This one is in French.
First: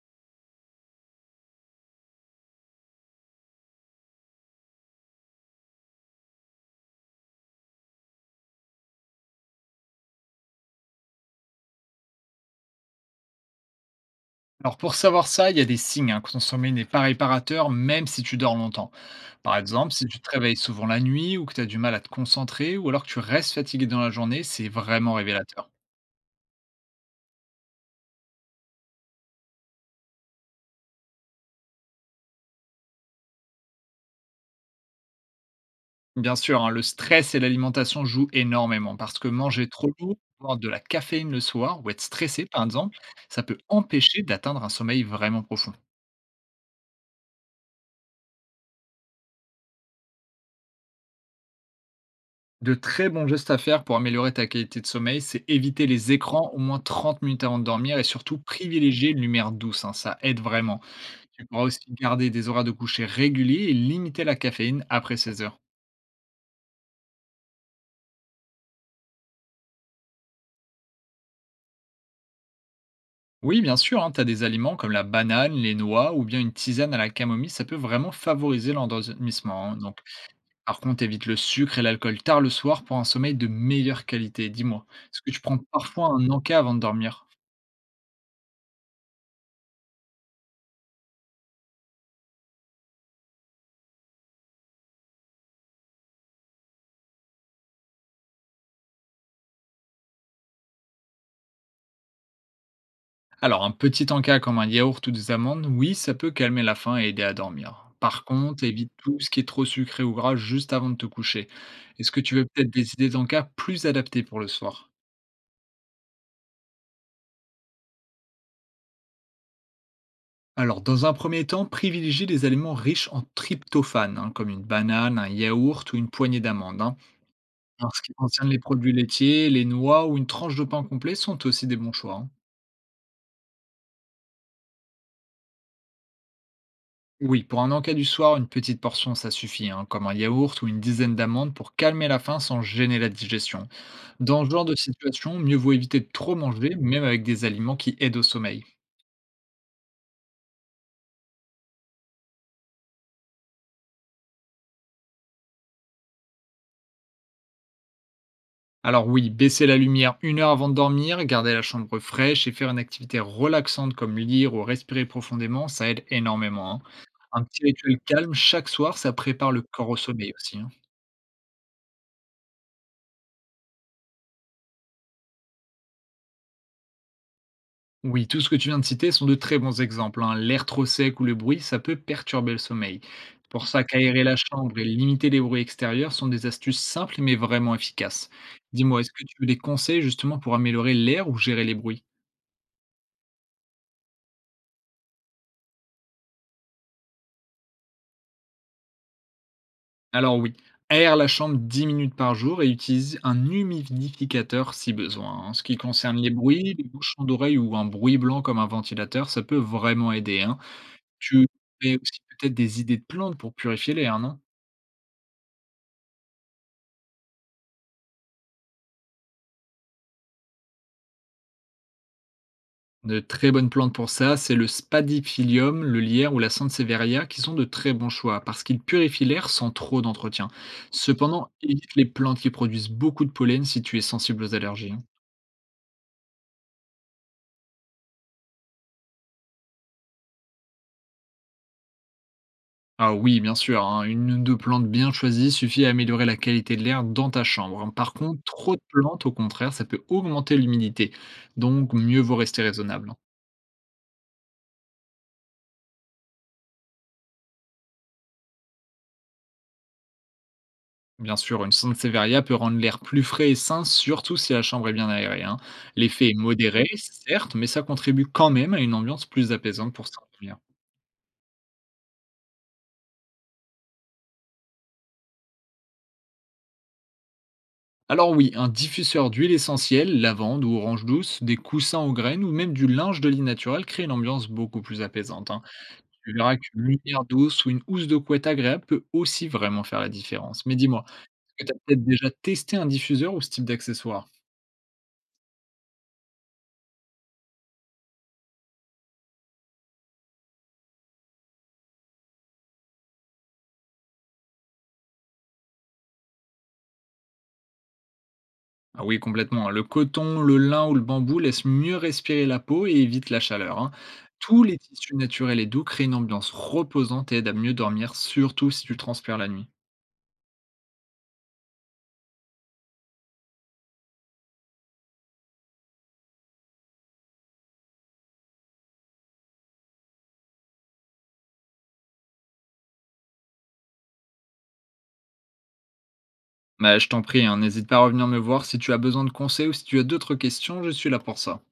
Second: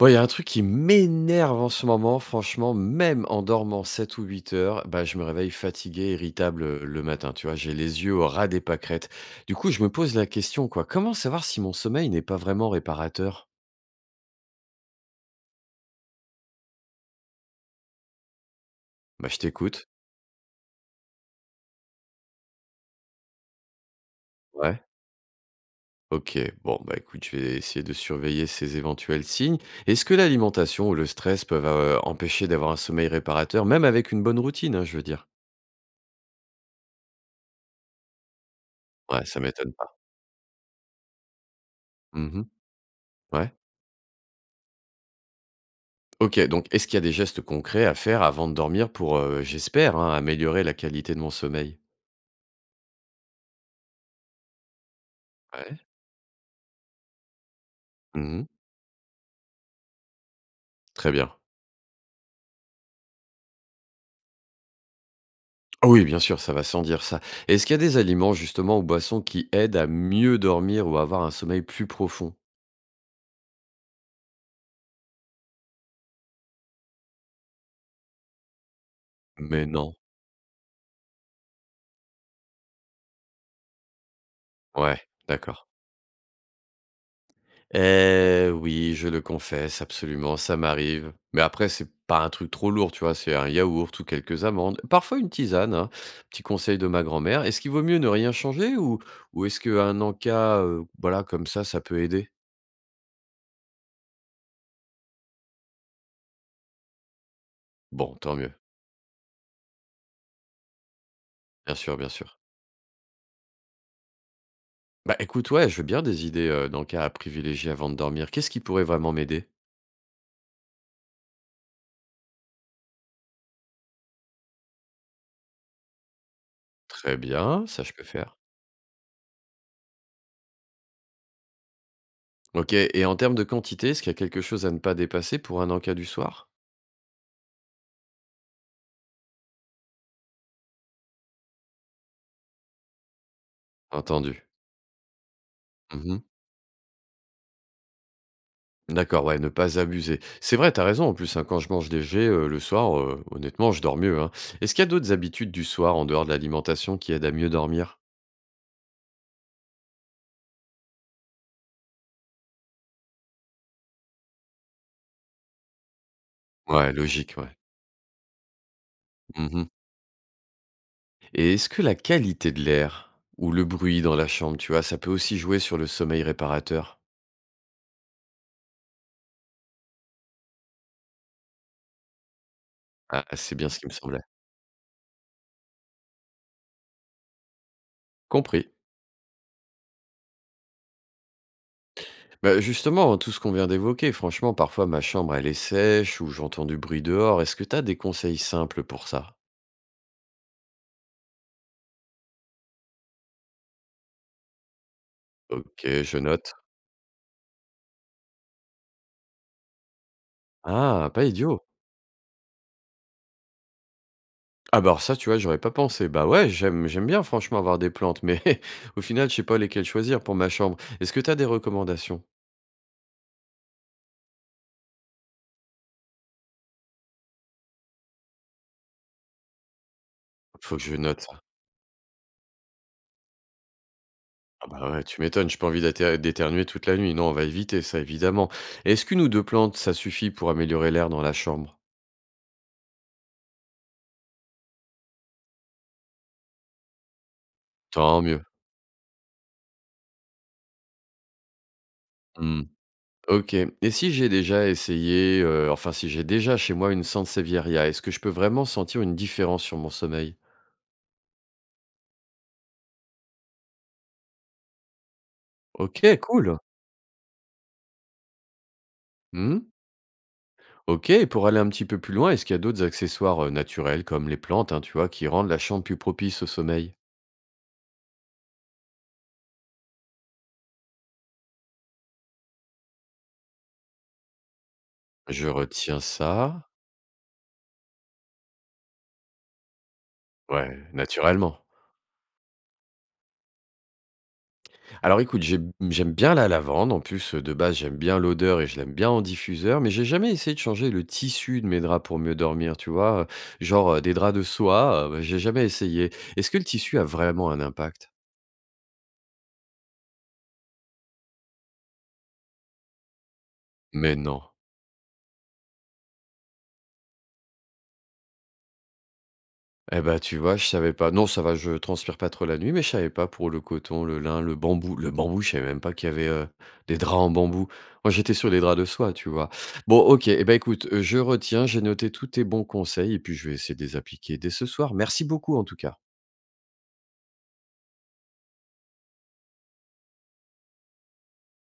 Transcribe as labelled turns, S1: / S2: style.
S1: Bon, il y a un truc qui m'énerve en ce moment, franchement, même en dormant 7 ou 8 heures, bah, je me réveille fatigué, irritable le matin, tu vois, j'ai les yeux au ras des pâquerettes. Du coup, je me pose la question, quoi, comment savoir si mon sommeil n'est pas vraiment réparateur?
S2: Alors pour savoir ça, il y a des signes, hein, que ton sommeil n'est pas réparateur même si tu dors longtemps.
S1: Bah, je
S2: Par
S1: t'écoute.
S2: exemple, si tu te réveilles souvent la nuit ou que tu as du mal à te concentrer ou alors que tu restes fatigué dans la journée, c'est
S1: Ouais.
S2: vraiment révélateur.
S1: Ok, bon, bah écoute, je vais essayer de surveiller ces éventuels signes. Est-ce que l'alimentation ou le stress peuvent empêcher d'avoir un sommeil réparateur, même avec une bonne routine, hein, je veux dire?
S2: Bien sûr, hein, le stress et l'alimentation jouent énormément parce que
S1: Ouais, ça
S2: manger
S1: m'étonne
S2: trop
S1: pas.
S2: lourd, boire de la caféine le soir ou être stressé
S1: Mhm.
S2: par exemple, ça
S1: Ouais.
S2: peut empêcher d'atteindre un sommeil vraiment profond.
S1: OK, donc est-ce qu'il y a des gestes concrets à faire avant de dormir pour, j'espère, hein, améliorer la qualité de mon sommeil?
S2: De très bons gestes à faire pour améliorer ta qualité de sommeil, c'est
S1: Ouais.
S2: éviter les écrans au moins 30 minutes avant de dormir et surtout
S1: Mmh.
S2: privilégier une lumière douce, hein, ça aide vraiment.
S1: Très bien.
S2: Tu pourras aussi garder des horaires de coucher réguliers et limiter la caféine après 16 heures.
S1: Ah oui, bien sûr, ça va sans dire ça. Est-ce qu'il y a des aliments justement ou boissons qui aident à mieux dormir ou à avoir un sommeil plus profond?
S2: Oui, bien sûr, tu as des aliments comme la banane, les noix ou bien une tisane à la camomille, ça peut vraiment favoriser
S1: Mais
S2: l'endormissement, hein.
S1: non.
S2: Donc, par contre, évite le sucre et l'alcool tard le soir pour un sommeil de meilleure qualité. Dis-moi,
S1: Ouais,
S2: est-ce que tu prends
S1: d'accord.
S2: parfois un encas avant de dormir?
S1: Eh oui, je le confesse, absolument, ça m'arrive. Mais après, c'est pas un truc trop lourd, tu vois, c'est un yaourt ou quelques amandes, parfois une tisane, hein. Petit conseil de ma grand-mère. Est-ce qu'il vaut mieux ne rien changer ou est-ce qu'un encas, voilà, comme ça peut aider?
S2: Alors, un petit encas comme un yaourt ou des amandes, oui, ça peut calmer la faim et aider à dormir.
S1: Bon,
S2: Par
S1: tant mieux.
S2: contre, évite tout ce qui est trop sucré ou gras juste avant de te coucher.
S1: Bien sûr,
S2: Est-ce
S1: bien
S2: que tu
S1: sûr.
S2: veux peut-être des idées d'encas plus adaptées pour le soir?
S1: Bah écoute, ouais, je veux bien des idées d'encas à privilégier avant de dormir. Qu'est-ce qui pourrait vraiment m'aider?
S2: Alors, dans un premier temps, privilégiez les aliments riches en tryptophane, hein, comme une banane, un yaourt ou une poignée d'amandes, hein.
S1: Très bien, ça
S2: En
S1: je
S2: ce
S1: peux
S2: qui
S1: faire.
S2: concerne les produits laitiers, les noix ou une tranche de pain complet sont aussi des bons choix, hein.
S1: Ok, et en termes de quantité, est-ce qu'il y a quelque chose à ne pas dépasser pour un encas du soir?
S2: Oui, pour un encas du soir, une petite portion, ça suffit, hein, comme un yaourt ou une dizaine d'amandes pour calmer la faim sans gêner la digestion.
S1: Entendu.
S2: Dans ce genre de situation, mieux vaut éviter de trop manger, même avec des aliments qui aident au sommeil.
S1: D'accord, ouais, ne pas abuser. C'est vrai, t'as raison en plus, hein, quand je mange léger le soir, honnêtement, je dors mieux, hein. Est-ce qu'il y a d'autres habitudes du soir en dehors de l'alimentation qui aident à mieux dormir?
S2: Alors oui, baisser la lumière une heure avant de dormir, garder la chambre fraîche et faire une activité relaxante comme lire ou respirer profondément, ça aide énormément, hein.
S1: Ouais, logique,
S2: Un
S1: ouais.
S2: petit rituel calme chaque soir, ça prépare le
S1: Mhm.
S2: corps au sommeil aussi, hein.
S1: Et est-ce que la qualité de l'air ou le bruit dans la chambre, tu vois, ça peut aussi jouer sur le sommeil réparateur?
S2: Oui, tout ce que tu viens de citer sont de très bons exemples, hein. L'air trop sec ou le bruit, ça peut perturber le sommeil.
S1: Ah, c'est
S2: Pour
S1: bien ce
S2: ça
S1: qui me semblait.
S2: qu'aérer la chambre et limiter les bruits extérieurs sont des astuces simples mais vraiment efficaces.
S1: Compris.
S2: Dis-moi, est-ce que tu veux des conseils justement pour améliorer l'air ou gérer les bruits?
S1: Bah, justement, hein, tout ce qu'on vient d'évoquer, franchement, parfois ma chambre, elle est sèche ou j'entends du bruit dehors. Est-ce que t'as des conseils simples pour ça?
S2: Alors oui, aère la chambre 10 minutes par jour et utilise un humidificateur si besoin. En ce qui
S1: Ok,
S2: concerne
S1: je
S2: les
S1: note.
S2: bruits, les bouchons d'oreilles ou un bruit blanc comme un ventilateur, ça peut vraiment aider, hein.
S1: Ah, pas
S2: Tu
S1: idiot.
S2: mets aussi peut-être des idées de plantes pour purifier l'air, non?
S1: Ah bah, alors ça, tu vois, j'aurais pas pensé. Bah ouais, j'aime bien franchement avoir des plantes, mais au final, je sais pas lesquelles choisir pour ma chambre. Est-ce que tu as des recommandations?
S2: De très bonnes plantes pour ça, c'est le spadiphylium, le lierre ou la sansevieria qui sont de très bons choix parce qu'ils purifient l'air sans trop d'entretien.
S1: Faut que je note ça.
S2: Cependant, évite les plantes qui produisent beaucoup de pollen si tu es sensible aux
S1: Ah bah
S2: allergies, hein.
S1: ouais, tu m'étonnes, j'ai pas envie d'éternuer toute la nuit. Non, on va éviter ça, évidemment. Est-ce qu'une ou deux plantes, ça suffit pour améliorer l'air dans la chambre?
S2: Ah oui, bien sûr, hein, une ou deux plantes bien choisies suffit à améliorer la qualité de l'air dans ta chambre, hein. Par
S1: Tant
S2: contre,
S1: mieux.
S2: trop de plantes, au contraire, ça peut augmenter l'humidité. Donc, mieux vaut rester
S1: Hmm.
S2: raisonnable, hein.
S1: Ok. Et si j'ai déjà essayé, enfin si j'ai déjà chez moi une sansevieria, est-ce que je peux vraiment sentir une différence sur mon sommeil?
S2: Bien sûr, une Sansevieria peut rendre l'air plus frais et sain, surtout si la chambre est bien aérée, hein.
S1: Ok,
S2: L'effet est
S1: cool.
S2: modéré, certes, mais ça contribue quand même à une ambiance plus
S1: Hmm?
S2: apaisante pour s'endormir.
S1: OK, et pour aller un petit peu plus loin, est-ce qu'il y a d'autres accessoires, naturels comme les plantes, hein, tu vois, qui rendent la chambre plus propice au sommeil?
S2: Alors oui, un diffuseur d'huile essentielle, lavande ou orange douce, des coussins aux graines ou même du linge de lit naturel crée une ambiance beaucoup plus
S1: Je
S2: apaisante, hein.
S1: retiens
S2: Tu verras
S1: ça.
S2: qu'une lumière douce ou une housse de couette agréable peut aussi vraiment faire la différence. Mais
S1: Ouais,
S2: dis-moi, est-ce que
S1: naturellement.
S2: tu as peut-être déjà testé un diffuseur ou ce type d'accessoire?
S1: Alors écoute, j'aime bien la lavande. En plus, de base, j'aime bien l'odeur et je l'aime bien en diffuseur, mais j'ai jamais essayé de changer le tissu de mes draps pour mieux dormir, tu vois? Genre, des draps de soie, bah, j'ai jamais essayé. Est-ce que le tissu a vraiment un impact?
S2: Ah oui, complètement, hein. Le coton, le lin ou le bambou laissent mieux respirer la peau et évitent la chaleur, hein.
S1: Mais non.
S2: Tous les tissus naturels et doux créent une ambiance reposante et aident à mieux dormir, surtout si tu transpires la nuit.
S1: Eh ben tu vois, je savais pas. Non, ça va, je transpire pas trop la nuit, mais je savais pas pour le coton, le lin, le bambou. Le bambou, je savais même pas qu'il y avait, des draps en bambou. Moi, j'étais sur les draps de soie, tu vois? Bon, OK, eh ben écoute, je retiens, j'ai noté tous tes bons conseils et puis je vais essayer de les appliquer dès ce soir. Merci beaucoup, en tout cas.
S2: Bah, je t'en prie, hein, n'hésite pas à revenir me voir si tu as besoin de conseils ou si tu as d'autres questions, je suis là pour ça.